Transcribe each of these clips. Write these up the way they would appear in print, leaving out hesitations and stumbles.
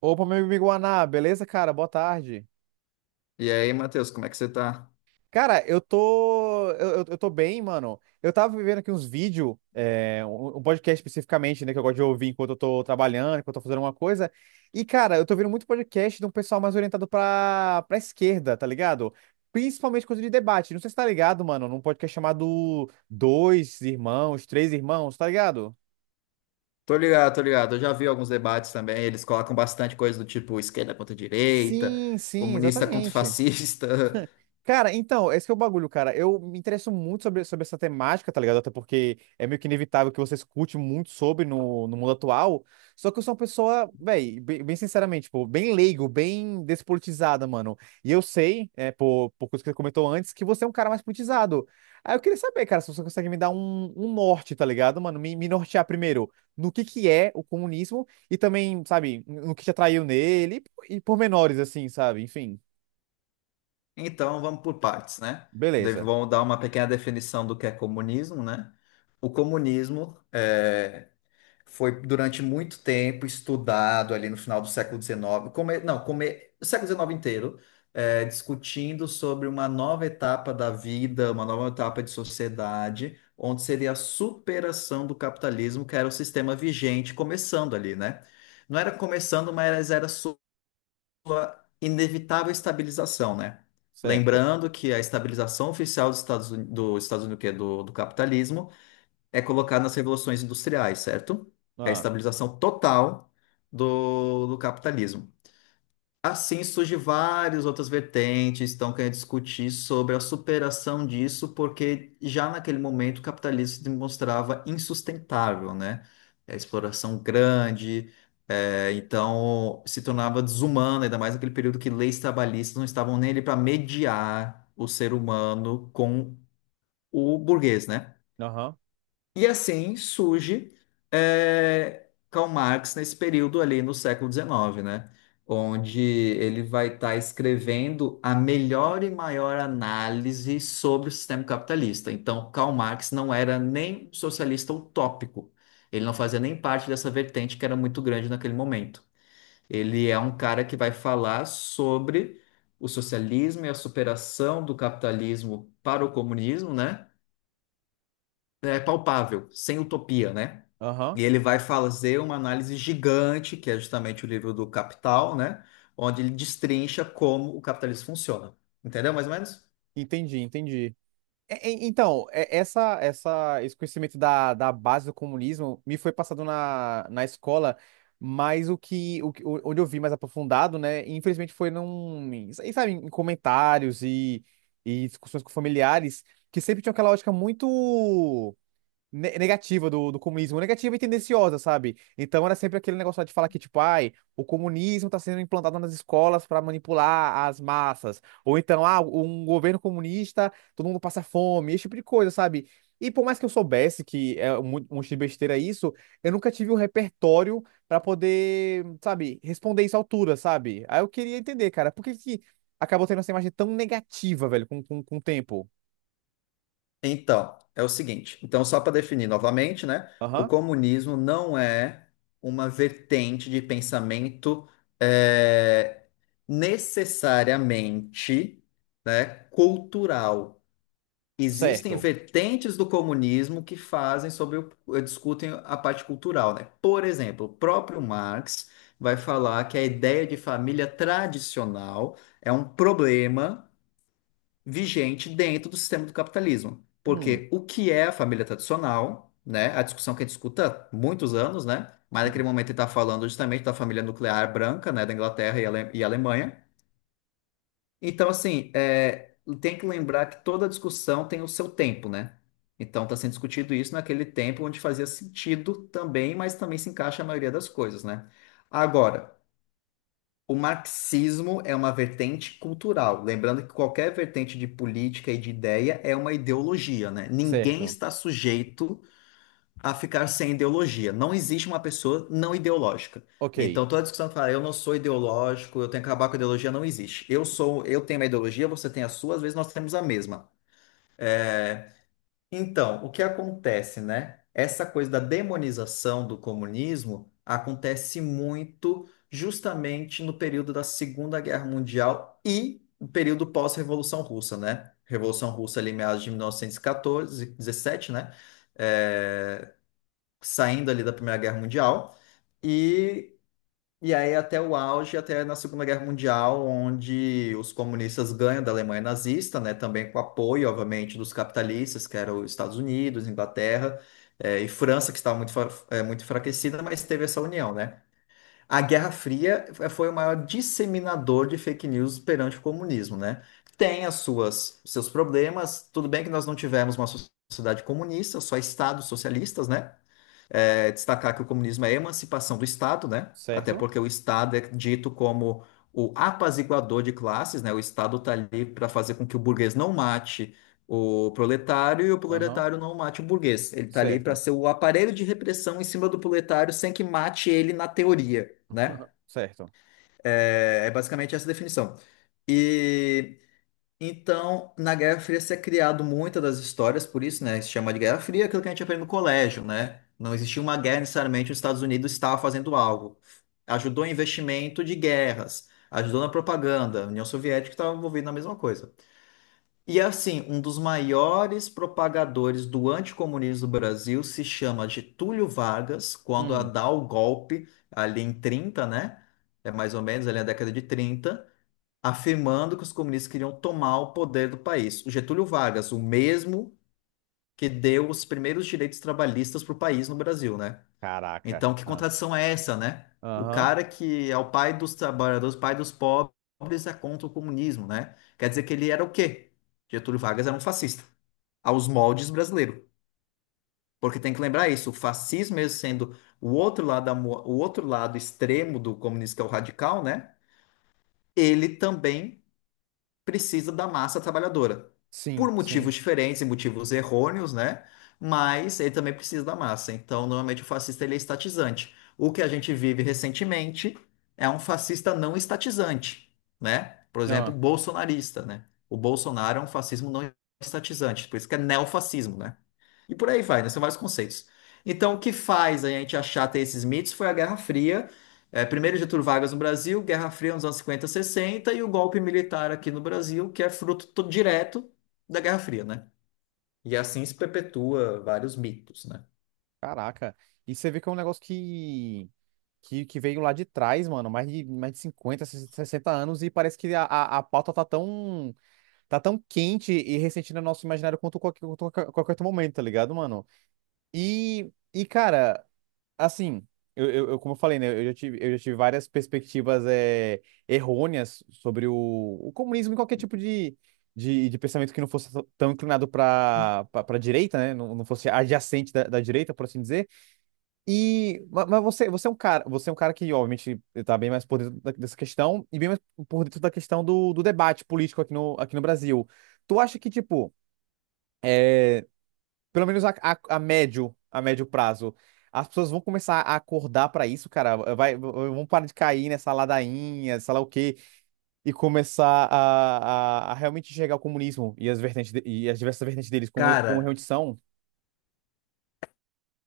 Opa, meu amigo Guaná, beleza, cara? Boa tarde. E aí, Matheus, como é que você tá? Cara, eu tô. Eu tô bem, mano. Eu tava vivendo aqui uns vídeos, um podcast especificamente, né? Que eu gosto de ouvir enquanto eu tô trabalhando, enquanto eu tô fazendo uma coisa. E, cara, eu tô vendo muito podcast de um pessoal mais orientado pra esquerda, tá ligado? Principalmente coisa de debate. Não sei se tá ligado, mano, num podcast chamado Dois Irmãos, Três Irmãos, tá ligado? Tô ligado, tô ligado. Eu já vi alguns debates também. Eles colocam bastante coisa do tipo esquerda contra direita, Sim, sim, comunista contra exatamente. fascista. Cara, então, esse que é o bagulho, cara. Eu me interesso muito sobre essa temática, tá ligado? Até porque é meio que inevitável que você escute muito sobre no mundo atual. Só que eu sou uma pessoa, véi, bem sinceramente, tipo, bem leigo, bem despolitizada, mano. E eu sei, é, por coisa que você comentou antes, que você é um cara mais politizado. Aí eu queria saber, cara, se você consegue me dar um norte, tá ligado, mano? Me nortear primeiro no que é o comunismo e também, sabe, no que te atraiu nele e pormenores, assim, sabe? Enfim, Então, vamos por partes, né? Beleza, Vamos dar uma pequena definição do que é comunismo, né? O comunismo é, foi durante muito tempo estudado ali no final do século XIX, come, não, come, o século XIX inteiro, é, discutindo sobre uma nova etapa da vida, uma nova etapa de sociedade, onde seria a superação do capitalismo, que era o sistema vigente começando ali, né? Não era começando, mas era inevitável estabilização, né? certo. Lembrando que a estabilização oficial dos Estados Unidos, que é do capitalismo, é colocado nas revoluções industriais, certo? É a Ah, estabilização total do capitalismo. Assim surge várias outras vertentes, que estão querendo discutir sobre a superação disso, porque já naquele momento o capitalismo se demonstrava insustentável, né? É a exploração grande, é, então se tornava desumano, ainda mais naquele período que leis trabalhistas não estavam nele para mediar o ser humano com o burguês, né? aham, E assim surge Karl Marx nesse período ali no século XIX, né? Onde ele vai estar escrevendo a melhor e maior análise sobre o sistema capitalista. Então, Karl Marx não era nem um socialista utópico. Ele não fazia nem parte dessa vertente que era muito grande naquele momento. Ele é um cara que vai falar sobre o socialismo e a superação do capitalismo para o comunismo, né? É palpável, sem utopia, né? aham. E ele vai fazer uma análise gigante, que é justamente o livro do Capital, né? Onde ele destrincha como o capitalismo funciona. Entendeu, mais ou menos? Entendi, entendi. Então, esse conhecimento da base do comunismo me foi passado na escola, mas onde eu vi mais aprofundado, né, infelizmente foi sabe, em comentários e discussões com familiares, que sempre tinham aquela lógica muito. Negativa do comunismo, negativa e tendenciosa, sabe? Então era sempre aquele negócio lá de falar que, tipo, ai, o comunismo tá sendo implantado nas escolas para manipular as massas, ou então, ah, um governo comunista, todo mundo passa fome, esse tipo de coisa, sabe? E por mais que eu soubesse que é um monte de besteira isso, eu nunca tive um repertório para poder, sabe, responder isso à altura, sabe? Aí eu queria entender, cara, por que que acabou tendo essa imagem tão negativa, velho, com o tempo? Então, é o seguinte. Então, só para definir novamente, né? O Aham, comunismo não é uma vertente de pensamento eh, necessariamente, né, cultural. Existem certo. vertentes do comunismo que fazem sobre discutem a parte cultural, né? Por exemplo, o próprio Marx vai falar que a ideia de família tradicional é um problema vigente dentro do sistema do capitalismo, Hum, porque o que é a família tradicional, né? A discussão que a gente escuta há muitos anos, né? Mas naquele sim. momento ele está falando justamente da família nuclear branca, né? Da Inglaterra e Alemanha. Então, assim, é, tem que lembrar que toda discussão tem o seu tempo, né? Então, está sendo discutido isso naquele tempo onde fazia sentido também, mas também se encaixa a maioria das coisas, né? Agora, o marxismo é uma vertente cultural. Lembrando que qualquer vertente de política e de ideia é uma ideologia, né? Ninguém Certo. está sujeito a ficar sem ideologia. Não existe uma pessoa não ideológica. Ok. Então, toda discussão que fala, eu não sou ideológico, eu tenho que acabar com a ideologia, não existe. Eu sou, eu tenho uma ideologia, você tem a sua, às vezes nós temos a mesma. Então, o que acontece, né? Essa coisa da demonização do comunismo acontece muito justamente no período da Segunda Guerra Mundial e o período pós-Revolução Russa, né? Revolução Russa ali, meados de 1914, dezessete, né? Eh, Saindo ali da Primeira Guerra Mundial, e, e aí até o auge, até na Segunda Guerra Mundial, onde os comunistas ganham da Alemanha nazista, né, também com apoio, obviamente, dos capitalistas, que eram os Estados Unidos, Inglaterra, e França, que estava muito enfraquecida, mas teve essa união, né? A Guerra Fria foi o maior disseminador de fake news perante o comunismo, né? Tem as suas, seus problemas, tudo bem que nós não tivemos uma sociedade comunista, só estados socialistas, né? É destacar que o comunismo é a emancipação do Estado, né? Até Certo? porque o Estado é dito como o apaziguador de classes, né? O Estado está ali para fazer com que o burguês não mate o proletário e o Aham. proletário não mate o burguês. Ele está ali para Certo. ser o aparelho de repressão em cima do proletário sem que mate ele na teoria, né? Certo. É, é basicamente essa definição. E então, na Guerra Fria se é criado muitas das histórias, por isso, né, se chama de Guerra Fria, aquilo que a gente aprende no colégio, né? Não existia uma guerra necessariamente, os Estados Unidos estava fazendo algo. Ajudou em investimento de guerras, ajudou na propaganda, a União Soviética estava envolvida na mesma coisa. E assim, um dos maiores propagadores do anticomunismo do Brasil se chama Getúlio Vargas, quando a Hum. dá o golpe ali em 30, né? É mais ou menos ali na década de trinta, afirmando que os comunistas queriam tomar o poder do país. O Getúlio Vargas, o mesmo que deu os primeiros direitos trabalhistas para o país no Brasil, né? Então, Caraca. que Ah. contradição é essa, né? O Aham. cara que é o pai dos trabalhadores, pai dos pobres, é contra o comunismo, né? Quer dizer que ele era o quê? Getúlio Vargas era um fascista, aos moldes brasileiro. Porque tem que lembrar isso, o fascismo mesmo sendo o outro lado extremo do comunismo, que é o radical, né? Ele também precisa da massa trabalhadora. Por Sim, sim. motivos diferentes e motivos errôneos, né? Mas ele também precisa da massa. Então, normalmente o fascista ele é estatizante. O que a gente vive recentemente é um fascista não estatizante, né? Por exemplo, Ah. bolsonarista, né? O Bolsonaro é um fascismo não estatizante, por isso que é neofascismo, né? E por aí vai, né? São vários conceitos. Então, o que faz a gente achar ter esses mitos foi a Guerra Fria, é, primeiro Getúlio Vargas no Brasil, Guerra Fria nos anos 50 60 e o golpe militar aqui no Brasil, que é fruto direto da Guerra Fria, né? E assim se perpetua vários mitos, né? Caraca. E você vê que é um negócio que veio lá de trás, mano. Mais de 50, 60 anos. E parece que a pauta tá tão quente e recente no nosso imaginário quanto qualquer outro momento, tá ligado, mano? E cara, assim, como eu falei, né, eu já tive várias perspectivas é, errôneas sobre o comunismo e qualquer tipo de pensamento que não fosse tão inclinado para para direita, né, não fosse adjacente da direita, por assim dizer. E, mas você, você é um cara, você é um cara que, obviamente, está bem mais por dentro dessa questão e bem mais por dentro da questão do debate político aqui aqui no Brasil. Tu acha que, tipo, pelo menos a médio prazo, as pessoas vão começar a acordar pra isso, cara. Vai, vão parar de cair nessa ladainha, sei lá o quê, e começar a realmente enxergar o comunismo e as e as diversas vertentes deles como, como Cara, realmente são.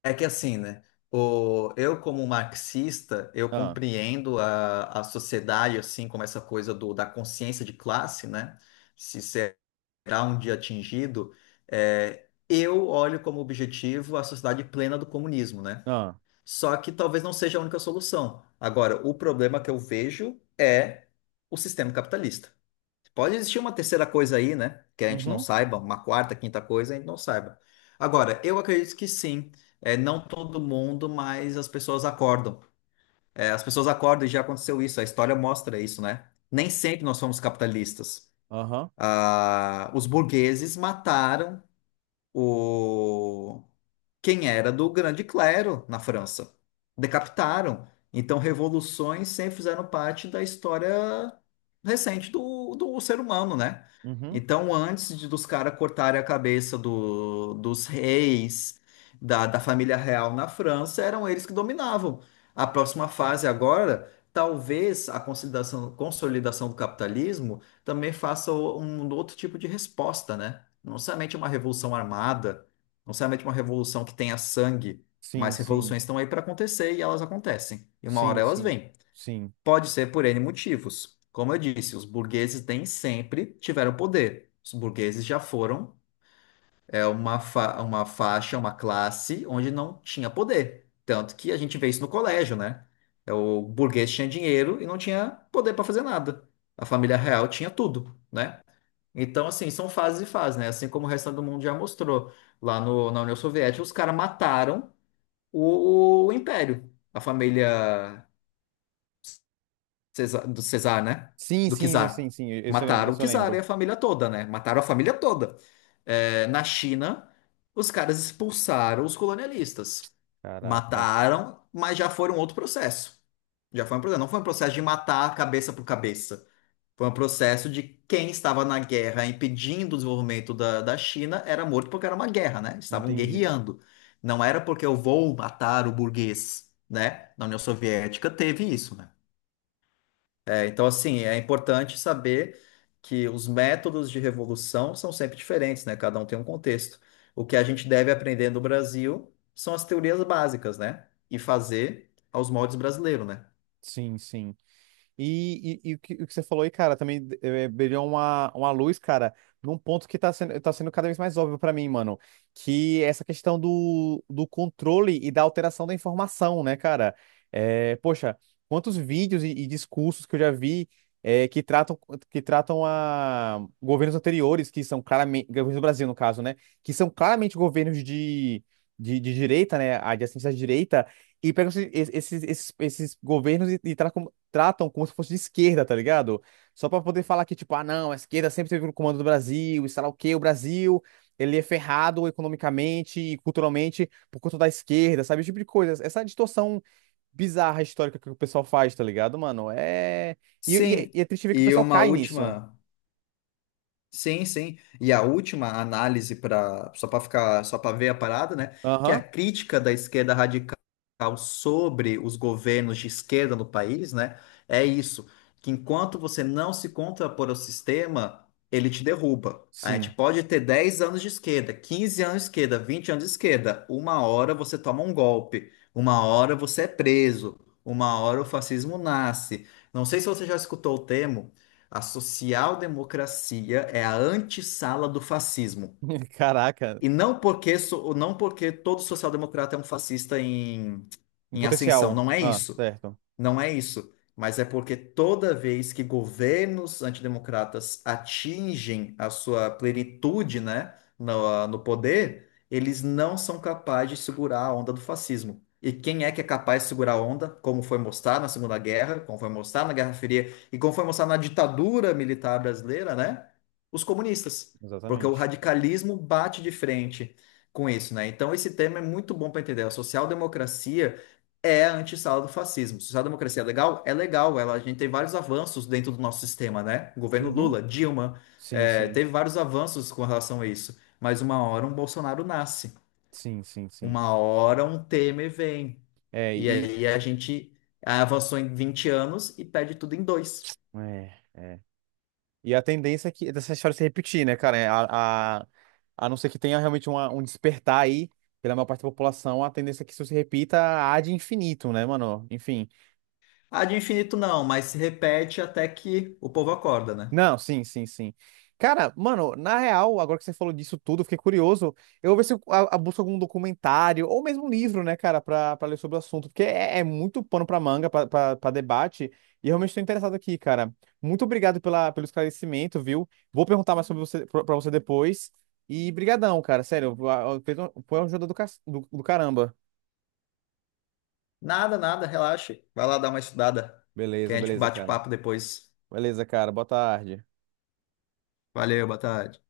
é que assim, né? Eu, como marxista, eu Ah, compreendo a sociedade, assim, como essa coisa do, da consciência de classe, né? Se será um dia atingido, é, eu olho como objetivo a sociedade plena do comunismo, né? ah, Só que talvez não seja a única solução. Agora, o problema que eu vejo é o sistema capitalista. Pode existir uma terceira coisa aí, né? Que a gente não uhum, saiba, uma quarta, quinta coisa, a gente não saiba. Agora, eu acredito que sim. É, não todo mundo, mas as pessoas acordam. É, as pessoas acordam e já aconteceu isso. A história mostra isso, né? Nem sempre nós somos capitalistas. aham, Ah, os burgueses mataram quem era do grande clero na França. Decapitaram. Então, revoluções sempre fizeram parte da história recente do ser humano, né? uhum. Então, antes de, dos caras cortarem a cabeça dos reis, da família real na França, eram eles que dominavam. A próxima fase agora, talvez a consolidação, consolidação do capitalismo também faça um outro tipo de resposta, né? Não somente uma revolução armada, não necessariamente uma revolução que tenha sangue, Sim, mas sim, revoluções estão aí para acontecer e elas acontecem. E uma hora sim, elas sim, vêm. sim. Pode ser por N motivos. Como eu disse, os burgueses nem sempre tiveram poder. Os burgueses já foram é, uma faixa, uma classe onde não tinha poder. Tanto que a gente vê isso no colégio, né? É, o burguês tinha dinheiro e não tinha poder para fazer nada. A família real tinha tudo, né? Então, assim, são fases e fases, né? Assim como o resto do mundo já mostrou. Lá no, na União Soviética, os caras mataram o Império, a família do Cesar, né? Sim, Do sim, né, sim, Czar. sim, isso eu lembro. Mataram o Isso eu Czar e lembro. a família toda, né? Mataram a família toda. É, na China, os caras expulsaram os colonialistas. Caraca, Mataram, mas já foi um outro processo. Já foi um processo. Não foi um processo de matar cabeça por cabeça. Foi um processo de quem estava na guerra impedindo o desenvolvimento da China era morto porque era uma guerra, né? Estavam entendi. guerreando. Não era porque eu vou matar o burguês, né? Na União Soviética teve isso, né? É, então, assim, é importante saber que os métodos de revolução são sempre diferentes, né? Cada um tem um contexto. O que a gente deve aprender no Brasil são as teorias básicas, né? E fazer aos moldes brasileiros, né? Sim, sim. E o que você falou aí, cara, também eh, brilhou uma luz, cara, num ponto que tá sendo cada vez mais óbvio pra mim, mano, que é essa questão do controle e da alteração da informação, né, cara? Eh, poxa, quantos vídeos e discursos que eu já vi eh, que tratam a governos anteriores, que são claramente, governos do Brasil, no caso, né, que são claramente governos de direita, né, a de assistência à direita, e pegam esses governos e tratam, tratam como se fosse de esquerda, tá ligado? Só pra poder falar que, tipo, ah, não, a esquerda sempre teve o comando do Brasil, e sei lá o quê, o Brasil, ele é ferrado economicamente e culturalmente por conta da esquerda, sabe? Esse tipo de coisa. Essa distorção bizarra histórica que o pessoal faz, tá ligado, mano? É. E, e- Sim, e é triste ver que o e pessoal uma cai nisso. última. Sim, sim. E a última análise para só para ficar só para ver a parada, né? Que é a Aham, crítica da esquerda radical sobre os governos de esquerda no país, né? É isso, que enquanto você não se contrapor ao sistema, ele te derruba. A gente sim. pode ter 10 anos de esquerda, 15 anos de esquerda, 20 anos de esquerda. Uma hora você toma um golpe, uma hora você é preso, uma hora o fascismo nasce. Não sei se você já escutou o termo a social-democracia é a antessala do fascismo. Caraca, E não porque, não porque todo social-democrata é um fascista em, em em ascensão, potencial. não é Ah, isso. certo. Não é isso, mas é porque toda vez que governos antidemocratas atingem a sua plenitude, né, no poder, eles não são capazes de segurar a onda do fascismo. E quem é que é capaz de segurar a onda, como foi mostrado na Segunda Guerra, como foi mostrado na Guerra Fria e como foi mostrado na ditadura militar brasileira, né? Os comunistas. Porque o Exatamente. radicalismo bate de frente com isso, né? Então esse tema é muito bom para entender. A social-democracia é a antessala do fascismo. Social-democracia é legal? É legal. Ela, a gente tem vários avanços dentro do nosso sistema, né? Governo Uhum. Lula, Dilma, Sim, é, sim. teve vários avanços com relação a isso. Mas uma hora um Bolsonaro nasce. Sim, sim, sim. Uma hora um Temer vem. É, E e. aí a gente avançou em 20 anos e perde tudo em dois. É, é. E a tendência é que dessa história se repetir, né, cara? É, a não ser que tenha realmente um despertar aí pela maior parte da população, a tendência é que isso se repita há de infinito, né, mano? Enfim. Ah, de infinito não, mas se repete até que o povo acorda, né? Não, sim, sim, sim. Cara, mano, na real, agora que você falou disso tudo, eu fiquei curioso. Eu vou ver se eu busco algum documentário ou mesmo um livro, né, cara, pra, pra ler sobre o assunto, porque é, é muito pano pra manga, pra debate, e realmente estou interessado aqui, cara. Muito obrigado pela, pelo esclarecimento, viu? Vou perguntar mais sobre você, pra você depois. E brigadão, cara, sério, foi uma ajuda do do caramba. Nada, nada, relaxe. Vai lá dar uma estudada, que Beleza, a gente beleza, bate cara. papo depois. Beleza, cara, boa tarde. Valeu, boa tarde.